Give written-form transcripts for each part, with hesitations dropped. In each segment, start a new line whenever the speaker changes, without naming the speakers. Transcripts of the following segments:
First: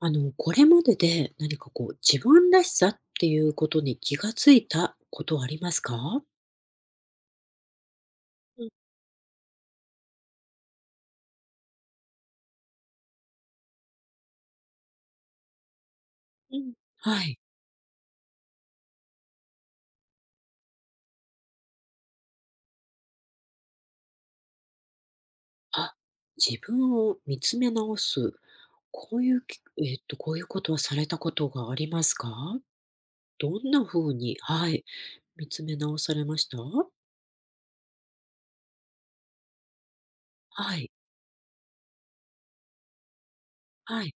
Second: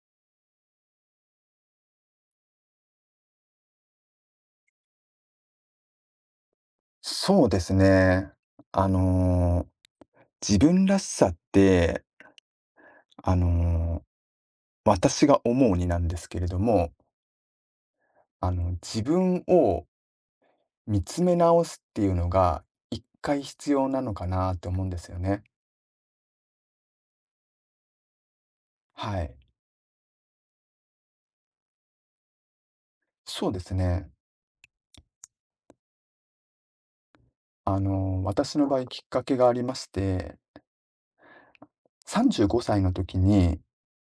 これまでで何かこう、自分らしさっていうことに気がついたことありますか？
そうですね。
うん
あの、自分らしさって、あの、私が思うになんですけれ
う
ど
ん。
も、
はい。
自分を見つめ直すっていうのが一回必要なのかなって思うんですよね。
あ、自分を見つめ直す。こ
は
うい
い。
うきえっと、こういうことはされたことがありますか？
そうで
どん
す
な
ね。
風に、はい、見つめ直されました？
私の場合きっかけがありまして、
はい、
35歳の時に、
はい。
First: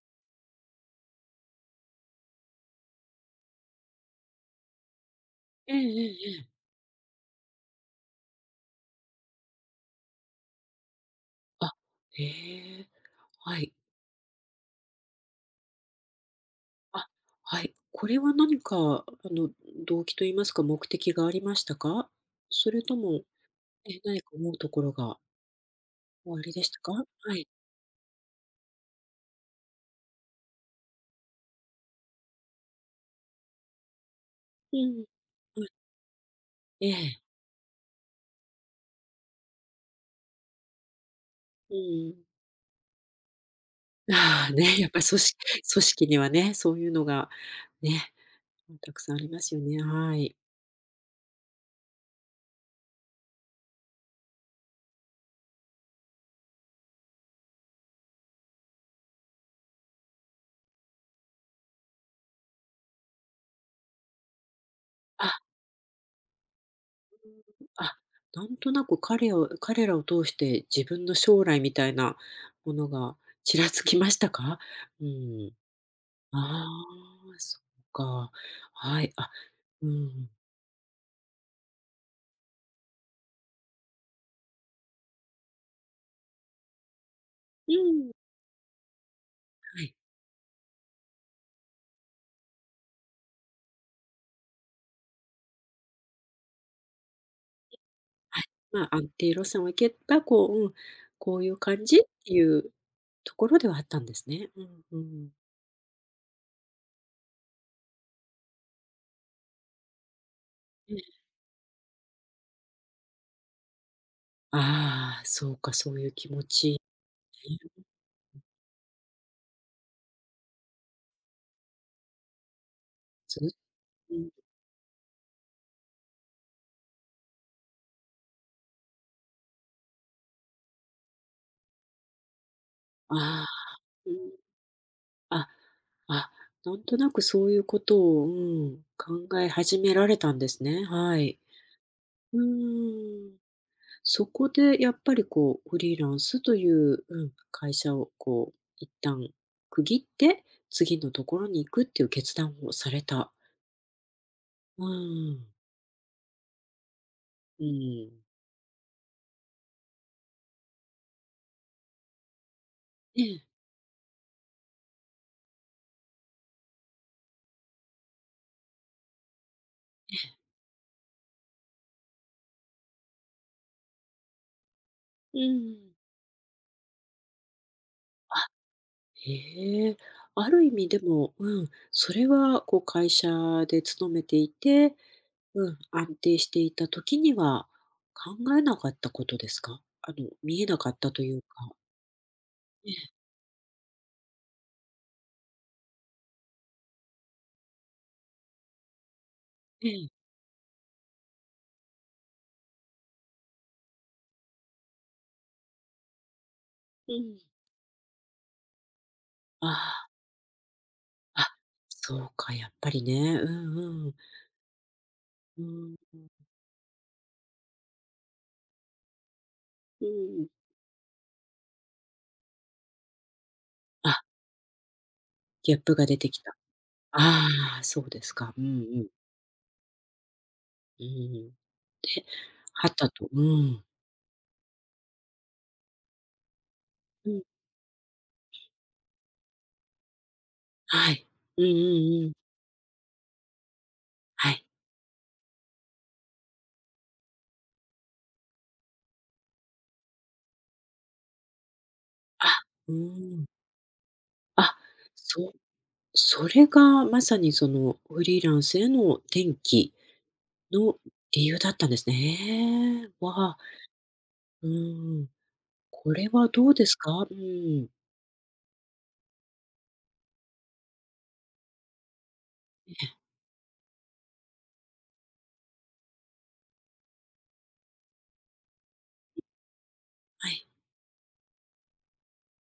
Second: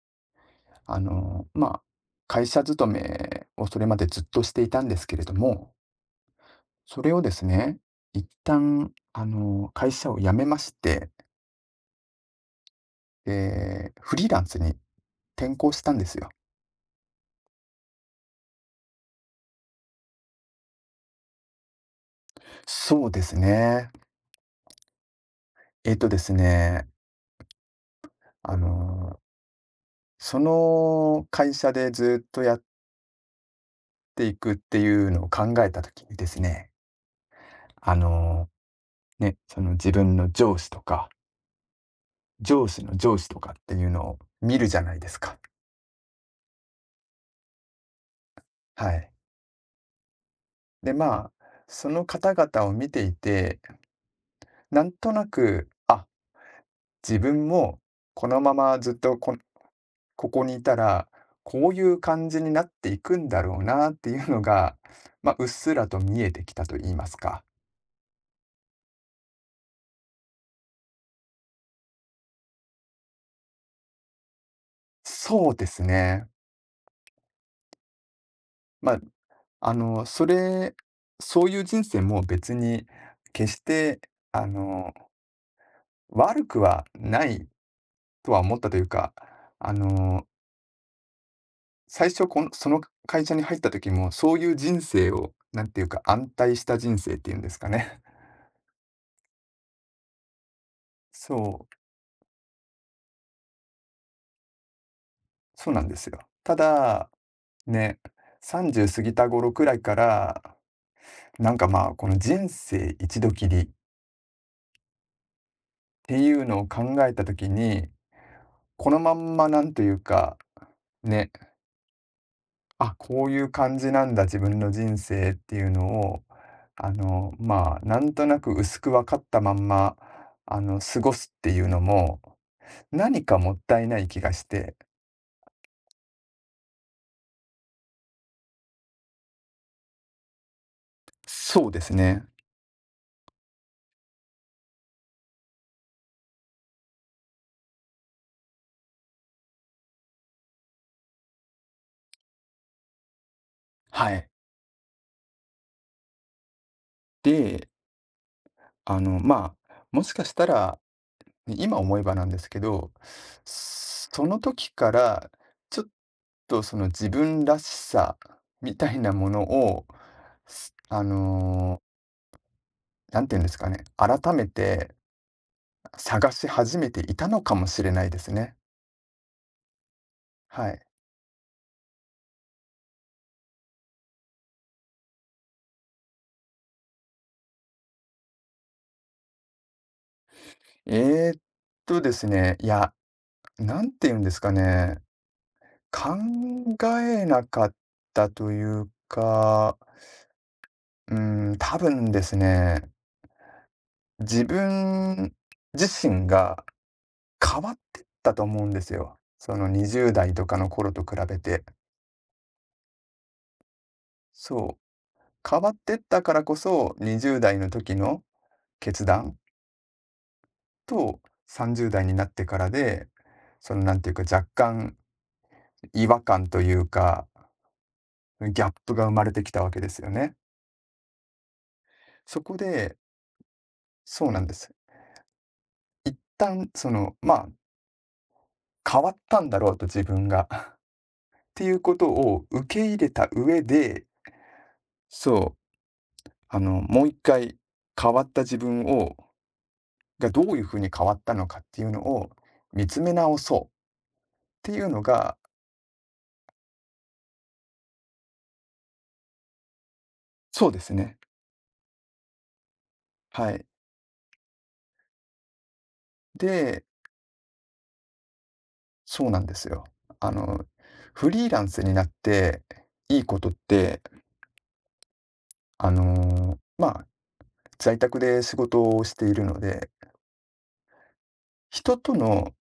まあ、会社勤めをそれまでずっとしていたんですけれども、
ええええええ。
それをですね、一旦、会社を辞めまして、
あ、へえ、はい。
で、フリーランスに転向したんですよ。
あ、はい。これは何かあの、動機と言いますか、目的がありましたか？それと
そうで
も
すね。
何か思うところが
えっとです
おありでした
ね、
か？はい。
あの、その会社でずっとやっていくっ
う
てい
ん。
うのを考
はい、
えた時にですね、
ええ。
あの、ね、その自分の上司とか、
うん。
上司の上司とかっていうのを
ああ、
見るじ
ね、
ゃ
やっ
な
ぱ
い
り
です
組
か。
織組織にはね、そういうのがね、
は
たく
い。
さんありますよね。はい。
で、まあ、その方々を見ていて、なんとなく、あ、自分もこのままずっとここにいたら、こういう感じになっていくんだろうなっていうのが、ま
あ、
あ、うっすらと見えてきたと言いますか。
あ、なんとなく彼らを通して自分の将来みたいなものがちらつきましたか？う
そ
ん。
うですね。
ああ、そっか。
まあ、
はい、あ、
あ
う
の、そ
ん。
れそういう人生も別に決して、あの、悪くはない
うん。
とは思ったというか、あ
はい。
の、最初その会社に入った時も、そういう人生を、なんていうか、安泰した人生っていうんですかね。
まあ、安定路線を行けば、こう、うん、
そ
こういう
う。
感じっていうところではあったんですね。うんうん。
そうなんですよ。ただ、ね、30過ぎた頃くらいから、
ええ。
なんかまあ、この人生一度きりっ
ああ、そうか、そういう
て
気
い
持
うのを
ち、
考えた時
ね、
に、このまんまなんというか、ね、あ、こう
ず
い
っ
う感じなん
う
だ
ん、
自分の人生っていうのを、まあ、なんとなく薄く分かったまんま、過ごすっていうのも、何か
ああ、
もったいない
うん、
気がして。
あ、あ、なんとなくそういうことを、うん、考え始められたんですね。はい。
そうですね。
うーん。そこでやっぱりこう、フリーランスという、うん、会社をこう、一旦区切って、次のところに行くっていう決断をされた、
はい。
うん。う
で、
ん。
まあ、もしかしたら、で、今思えばなんですけど、
ええ、ええ、
その時から、ちょっとその自分らしさみたいなものを、すあの、なんて言うんですかね、改めて
うん。
探し始めていたのかもしれないですね。
へえ。ある
は
意
い。
味でも、うん、それはこう会社で勤めていて、うん、安定していた時には考えなかったことですか？見えなかったと
え
い
ーっ
うか。
ですね、い
え
や、
え、
なんて言うんですかね、考えなかったというか、
ええ。
うん、多分ですね、自分自身が
うん。
変わってったと思うんですよ。その20
あ
代とかの頃と比べ
あ、あ、
て。
そうか、やっぱりね。うんうん。
そう。変
う
わって
ん。
ったからこそ、20代の時の決断
うん。
と、30代になってからで、そのなんてい
あ、
うか、若干
ギャップが
違
出
和
てき
感
た。
というか、
ああ、そうですか。う
ギ
ん
ャ
う
ップが
ん。
生まれてきたわけですよね。
うん。で、
そこ
は
で、
たと、うん。
そうなんです。一旦その、
う
ま
ん、
あ、変わったんだろうと自分が。っ
はい。
て
うん
い
う
うこと
んうん。
を受け入れた上で、
はい。
そう、もう一回変わった自分をがどういうふうに変わったのかっていうのを
あ、
見
うー
つめ直
ん。
そうって
あ、
いうのが、
そそれがまさにそのフリーランスへの転機
そうです
の
ね、
理由だったんですね。
は
わあ、
い。
うーん。これはどう
で、
ですか？うん。
そうなんですよ。あの、フリーランスになって
ええ、
いいことって、まあ、在宅で仕事をしているので、
はい。
人との、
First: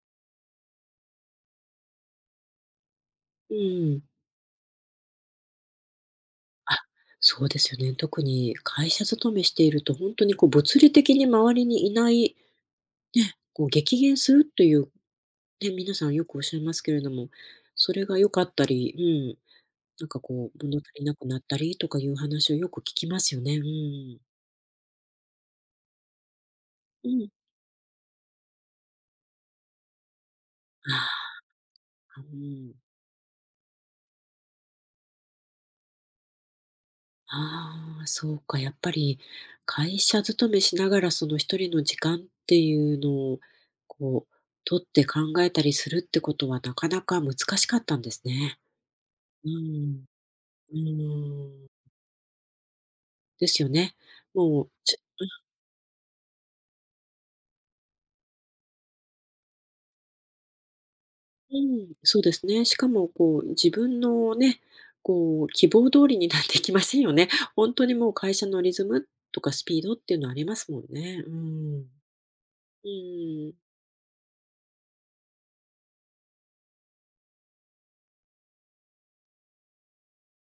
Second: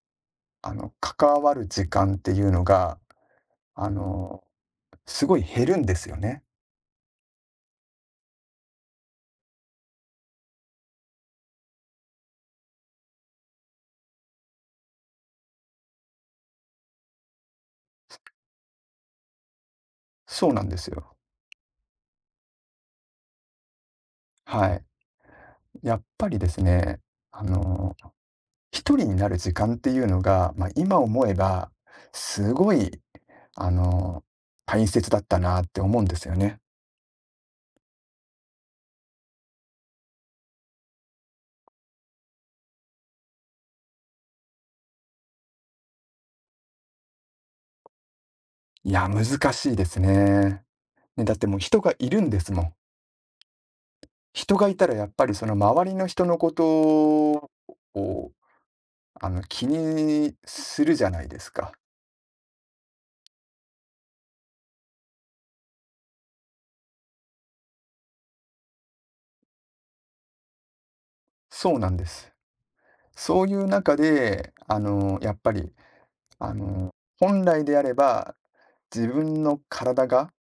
関わる時間っていうのが、
う
あ
ん。
の、すごい減るんですよね。
あ、そうですよね。特に会社勤めしていると本当にこう物理的に周りにいない、ね、こう激減するという、ね、皆さんよくおっしゃいますけれども、それが良かったり、うん、なんか
そ
こ
う
う、
なんで
物足
す
り
よ。
なくなったりとかいう話をよく聞きますよね。うん。
はい。やっぱりですね、
うん。
あの一人になる時間っていうのが、まあ、今
あ
思えば、
あ、う
すご
ん。
い、あの、大切だったなって思うんですよね。
ああ、そうか。やっぱり会社勤めしながらその一人の時間っていうのを、こう、取って考えたりするってことはなかなか難しかったんですね。
いや、
う
難しいです
ん。
ね。
う
ね、だってもう
ん。
人がいるんですもん。
ですよね。
人
も
が
う、
いたらやっぱりその周りの人のことを、気にするじゃないです
う
か。
ん、そうですね。しかもこう、自分のね、こう、希望通りになってきませんよね。本当にもう会社のリズムとかスピードっていうのありますもんね。う
そう
ん。
なんです。
う
そう
ん。
いう中で、やっぱりあの、本来であれば、自分の体が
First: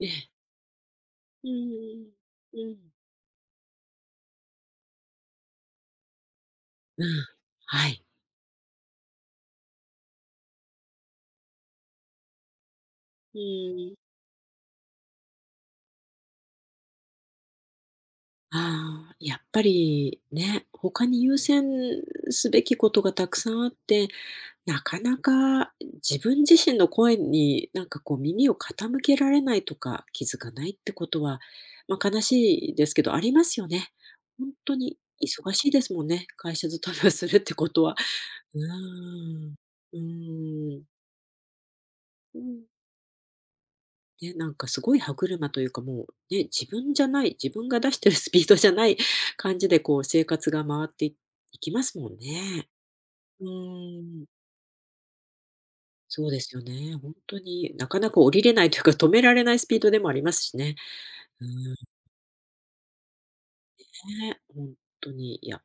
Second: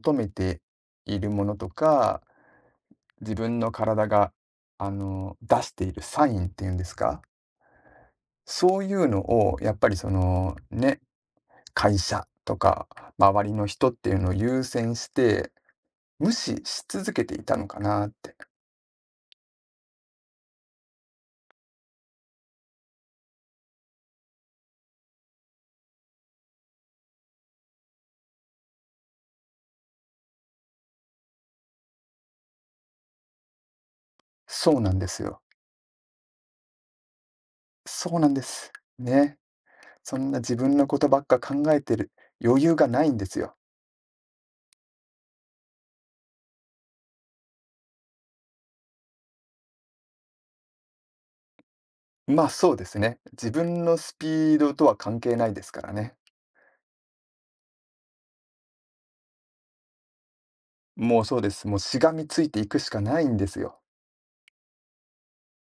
え
め
え。
ているも
う
のと
ん
か、
うんうん。
自分の体が、出しているサインっていうんですか、
はい。
そういうのをやっぱりその、ね、会社とか
う
周りの人っ
ん。
ていうのを優先して、無視し続けていたのかなって。
ああ、やっぱりね、他に優先すべきことがたくさんあって、なかなか自分自身の声になんかこう耳を傾けられないとか気づかないってことは、まあ、悲しいですけどありますよね。本当
そうな
に
んですよ。
忙しいですもんね、会社勤めをするってことは。
そうなんで
うー
す。ね。
ん。う
そんな自分
ーん。
のことばっか考えてる
うん。
余裕がないんですよ。
ね、なんかすごい歯車というかもう、ね、自分じゃない、自分が出してるスピードじゃない感じでこう生活が回っていいきますもん
まあ、
ね。
そうですね。
う
自分の
ー
ス
ん。
ピードとは関係ないですからね。
そうですよね。本当になかなか降りれないというか、止められないスピードでもありますしね。
もうそう
う
です。
ん、
もうしがみついていくしかないんですよ。
ね、本当に、いや、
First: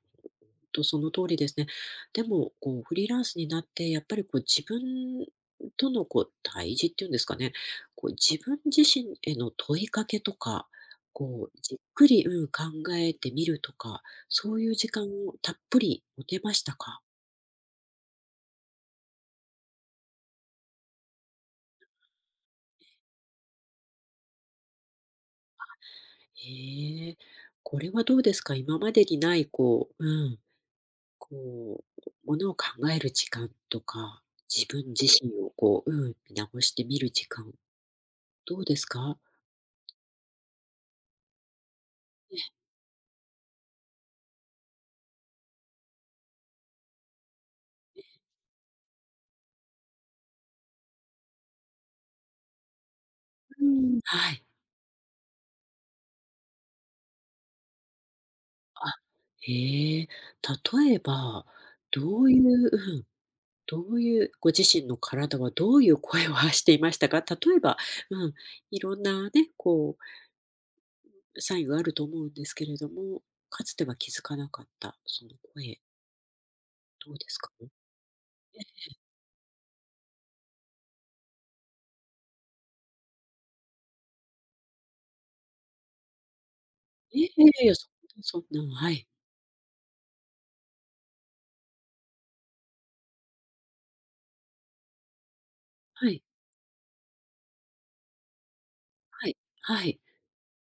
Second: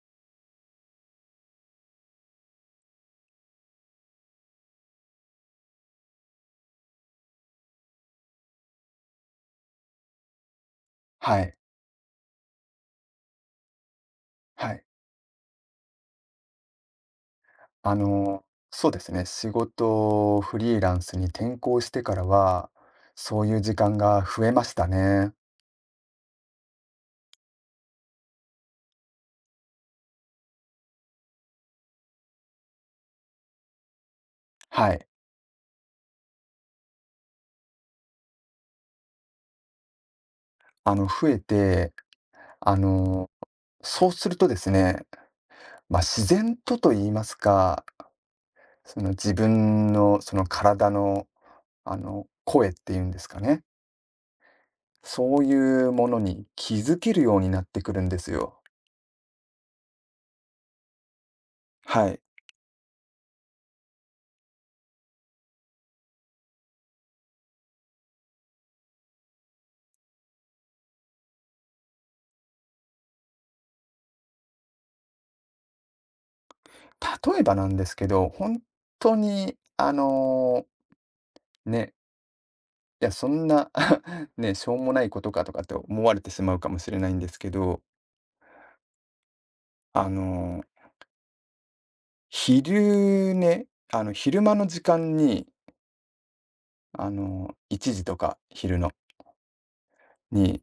その通りですね。でも、こうフリーランスになって、やっぱりこう自分とのこう対峙っていうんですかね、こう自分自身への問いかけとか、
は
こ
い。
うじっくり、うん、考えてみるとか、そうい
は
う
い。
時間をたっぷり持てましたか？
あの、そうですね。仕事をフリーランスに転向してからは、そういう時間が増えましたね。
へえ、これはどうですか？今までにないこう、うん。こう、ものを考える時間とか、自分
は
自
い。
身をこう、うん、見直してみる時間、どうですか？
増えて、
ええ。
あの、そうするとですね、まあ、自然とと言いますか、その自分のその体の、声っていうんですかね。
うん。はい。
そういうものに気づけるようになってくるんですよ。
あ、へえ。例えば、
はい。
どういう、うん、どういうご自身の体はどういう声を発していましたか？例えば、うん、いろんなね、こう、サインがあると思うんですけれども、かつては気づかなかった、その声、どうです
例え
か？
ばなんですけど、本
え、
当に、ね、いや、そんな ね、しょうもないことかとかって思われてしまうかもしれないん
え
で
え、
す
い
け
やいや、
ど、
そんなそんな、はい。
あの、昼寝、昼間の時間に、
はい、
1時とか昼の
はい、はい。
に、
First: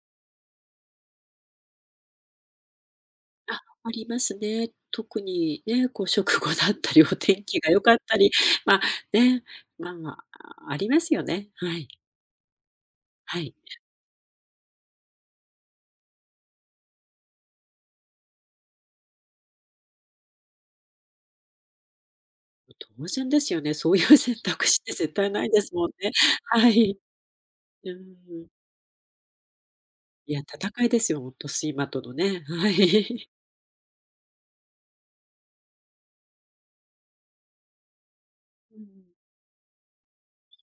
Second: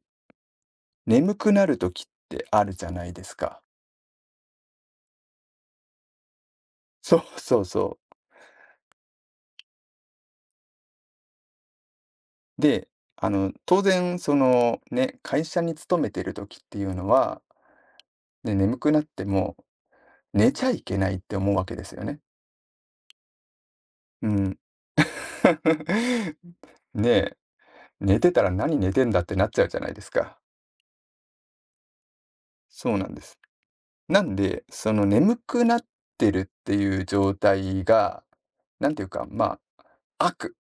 眠くなる時ってあるじゃないですか。
あ、ありますね。特にね、こう食後だったり、お
そう
天
そ
気
う
が良か
そ
っ
う。
たり、ま、ね、まあ、ありますよね。はい、
で、
はい。
当然その、ね、会社に勤めてる時っていうのは、ね、眠くなっても寝ちゃいけないって思うわけですよね。
当然ですよね。そういう
う
選
ん。
択肢って絶対ないですもんね。はい。
ねえ、
う
寝てた
ん。
ら「何寝てんだ」ってなっちゃうじゃないです
い
か。
や、戦いですよ、ほんと睡魔とのね。は
そうなんで
い。
す。なんで、その眠くなってるっていう状態が、
うん。
なんていうか、まあ、悪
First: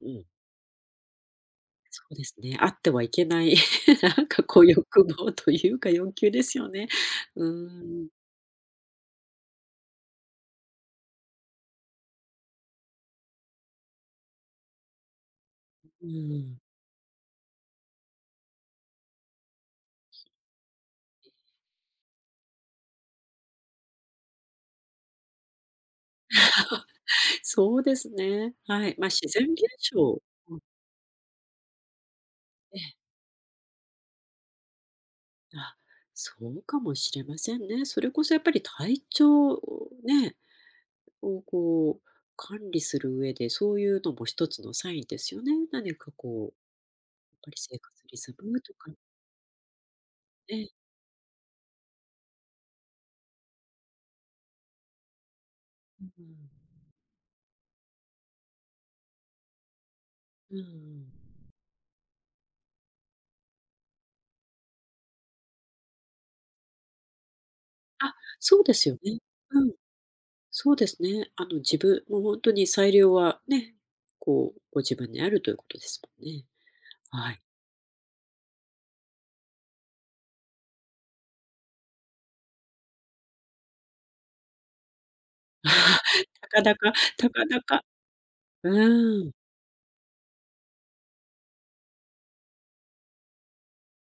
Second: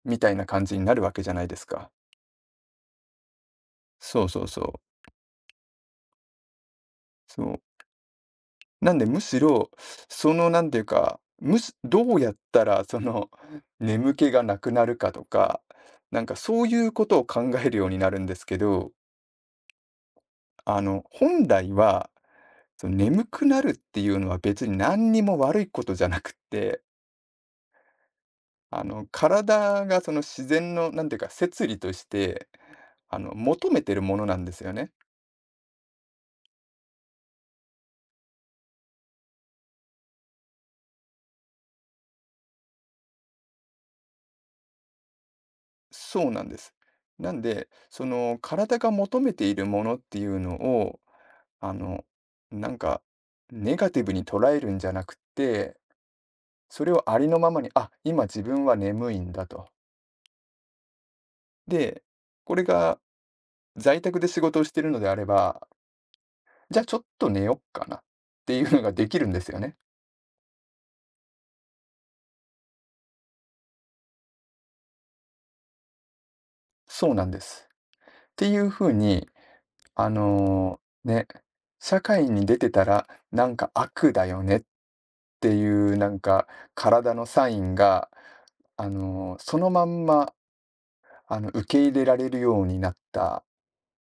う
み
ん、
たいな感じになるわけじゃないですか。
そうですね。あってはいけない、な
そ
ん
うそ
か
うそ
こう
う。
欲望というか欲求ですよね。
そ
う
う。
ん、
なんで、むしろ、その、なんていうか、どうやったら、その、眠気がなくなるかとか、
う
なんか
ん。
そういうことを考えるようになるんですけど、本来は、その眠くなるっていうのは別に何にも悪いことじゃなくって、
そうですね。はい、ま、自然現
体がそ
象、
の自然の、なんていうか、摂理として、
ええ、
求めてるものなんですよね。
あ、そうかもしれませんね。それこそやっぱり体調をね、を、こう、管理する上で、そういうのも一つのサインですよね。何か
そう
こ
なん
う、
です。な
やっ
ん
ぱり
で、
生活
そ
リズ
の
ムと
体
か
が
ね。
求めているものっていうのを、あの、なんかネガティブに捉えるんじゃなくて、それをありのままに、あ、今自分は眠いんだと。
うんうん、
で、これが在宅で仕事をしてるのであれば、じゃあちょっと寝よっかなっ
あ、
て
そ
い
う
う
で
の
す
が
よ
でき
ね。
るんですよ
うん、
ね。
そうですね。自分もう本当に裁量はね、こう、ご自分にあるということですもんね。
そうなん
は
で
い。
す。ていう風に、ね、社会に出てたら、なんか悪だよねっていうなん か
たかだか
体の
たか
サイ
だ
ン
か、
が、
うーん。
そのまんま、受け入れられるようになったっ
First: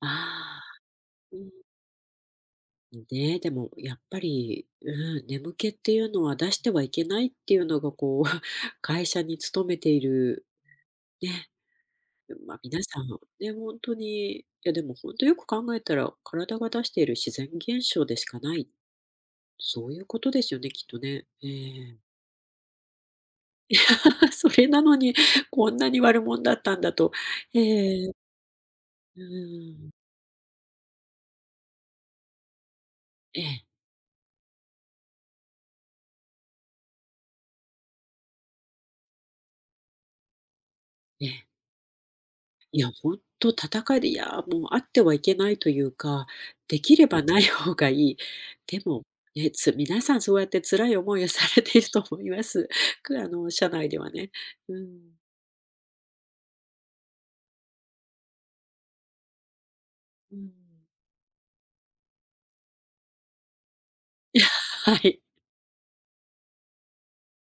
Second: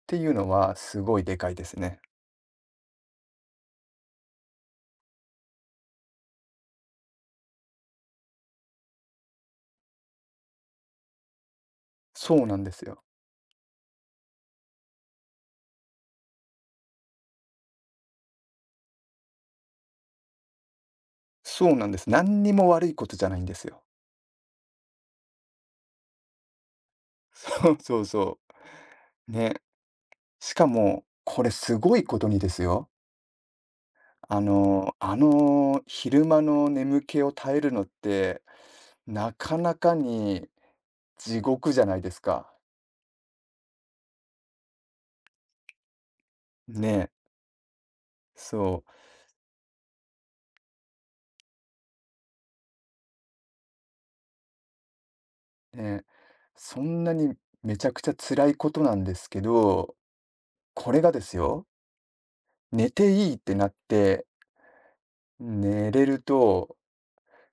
あ
ていうのはすごい
あ、
で
う
か
ん。
いですね。
ねえ、でもやっぱり、うん、眠気っていうのは出してはいけないっていうのがこう 会社に勤めている、ね、
そう
ま
な
あ、
んです
皆さ
よ。
んね、本当に、いやでも本当よく考えたら体が出している自然現象でしかない。そういうことですよね、きっとね。え
そうなんで
え
す。何にも悪いことじゃないんですよ。
それなのに、こんなに悪者だったんだと。
そうそう
ええ、
そ
う
う。ね。
ん、
しかも、これすごいことにですよ。
ええ
昼間の眠気を耐えるのって、なかなかに
え
地
え、
獄じゃないですか。
いや、ほんと戦いで、いや、もうあってはいけないというか、できれ
ね、
ばない方がいい。で
そう。
も、ね、皆さんそうやって辛い思いをされていると思います。くあの、社内ではね。うん。
ね、そんなにめちゃくちゃ辛いことなんですけど、
うん。
これがですよ、寝ていいってなって、
はい。
寝れると、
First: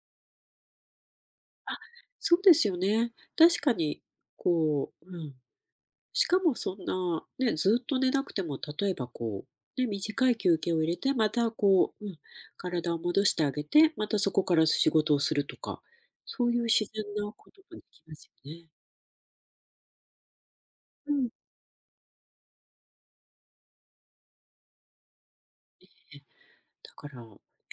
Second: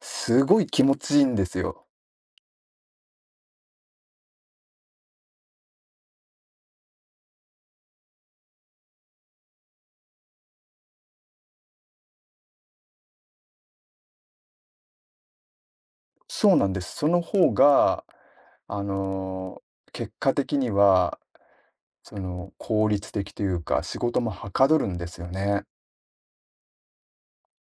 すごい気持ちいいんです
あ、
よ。
そうですよね。確かに、こう、うん。しかもそんな、ね、ずっと寝なくても、例えばこう、ね、短い休憩を入れて、またこう、うん、体を戻してあげて、またそこから仕事をするとか、そう
そう
いう
なんで
自
す。
然
その
なこ
方
ともでき
が、
ますよね。
あの、結果的に
う
は、
ん。
その、効率的というか、仕事もはかどるんですよね。
え、だから、や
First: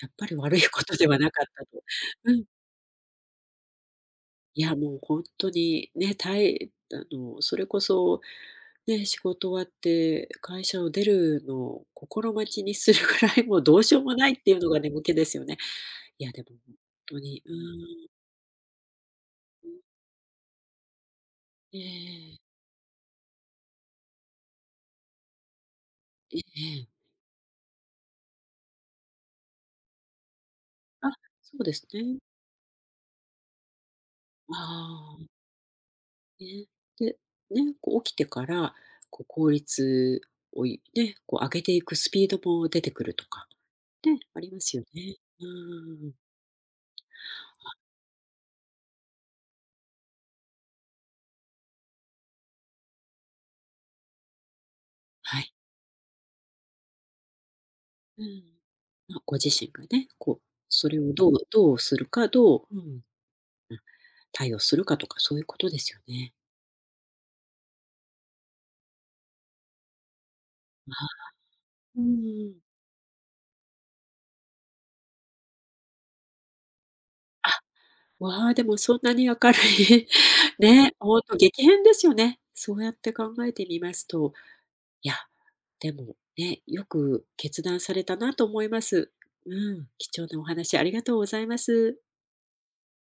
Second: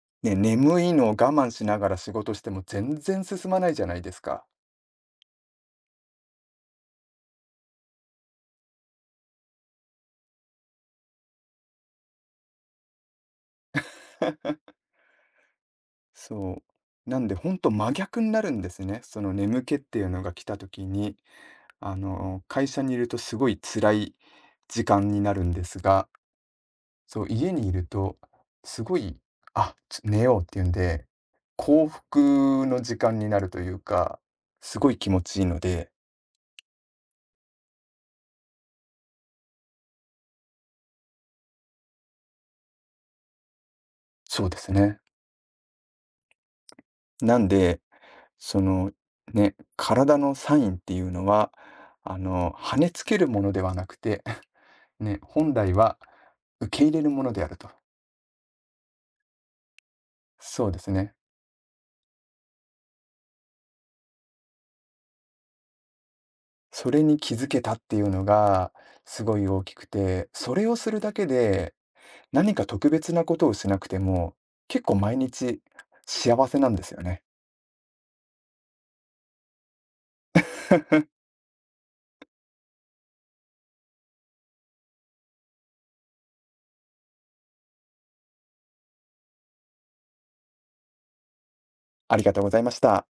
っぱ
ね、
り悪い
眠
こ
い
と
の
で
を我
はなかっ
慢し
た
な
と。
がら仕
う
事し
ん。
ても全然進まないじゃないですか。
いや、もう本当にね、たいあの、それこそ、ね、仕事終わって会社を出るのを心待ちにするぐらい、もうどうしようもないってい うのが眠気ですよね。いや、でも
そ
本
う。
当
なんで
に、う
ほ
ー
んと真
ん。
逆になるんですね。その眠気っていうのが来た時に、
ええええ。
会社にいるとすごい辛い時間になるんですが、
ええ、
そう、家にいるとすごい、あ、寝ようっていうんで、
あ、そうで
幸
すね。
福の時間になるというか、すごい気
あ
持
あ、
ちいいので、
ね。で、ね、こう起きてから、こう効率を、ね、こう上げていくスピードも出てくるとか、ね、あ
そう
り
で
ま
す
すよ
ね。
ね。うんん、
なんでそのね、体のサインっていうのは、跳ねつけるものではなくて、ね、
は
本
い。
来は受け入れるものであると。
うん。ま、ご自身がね、こう、
そうで
そ
す
れを
ね。
どうするか、うん、うん、対応するかとか、そういうことですよね。
それに気づけたっていうのがすごい大きくて、それをするだ
あ、
けで、
うう
何
ん。
か特別なことをしなくても、結構毎日幸せなんですよね。
あわあ、でもそんなに明るい ね、ほ んと激変ですよね。そうやって考えてみますと、いや、でもね、よく決断されたなと思います。うん、貴重なお話ありがとうございます。
ありがとうございました。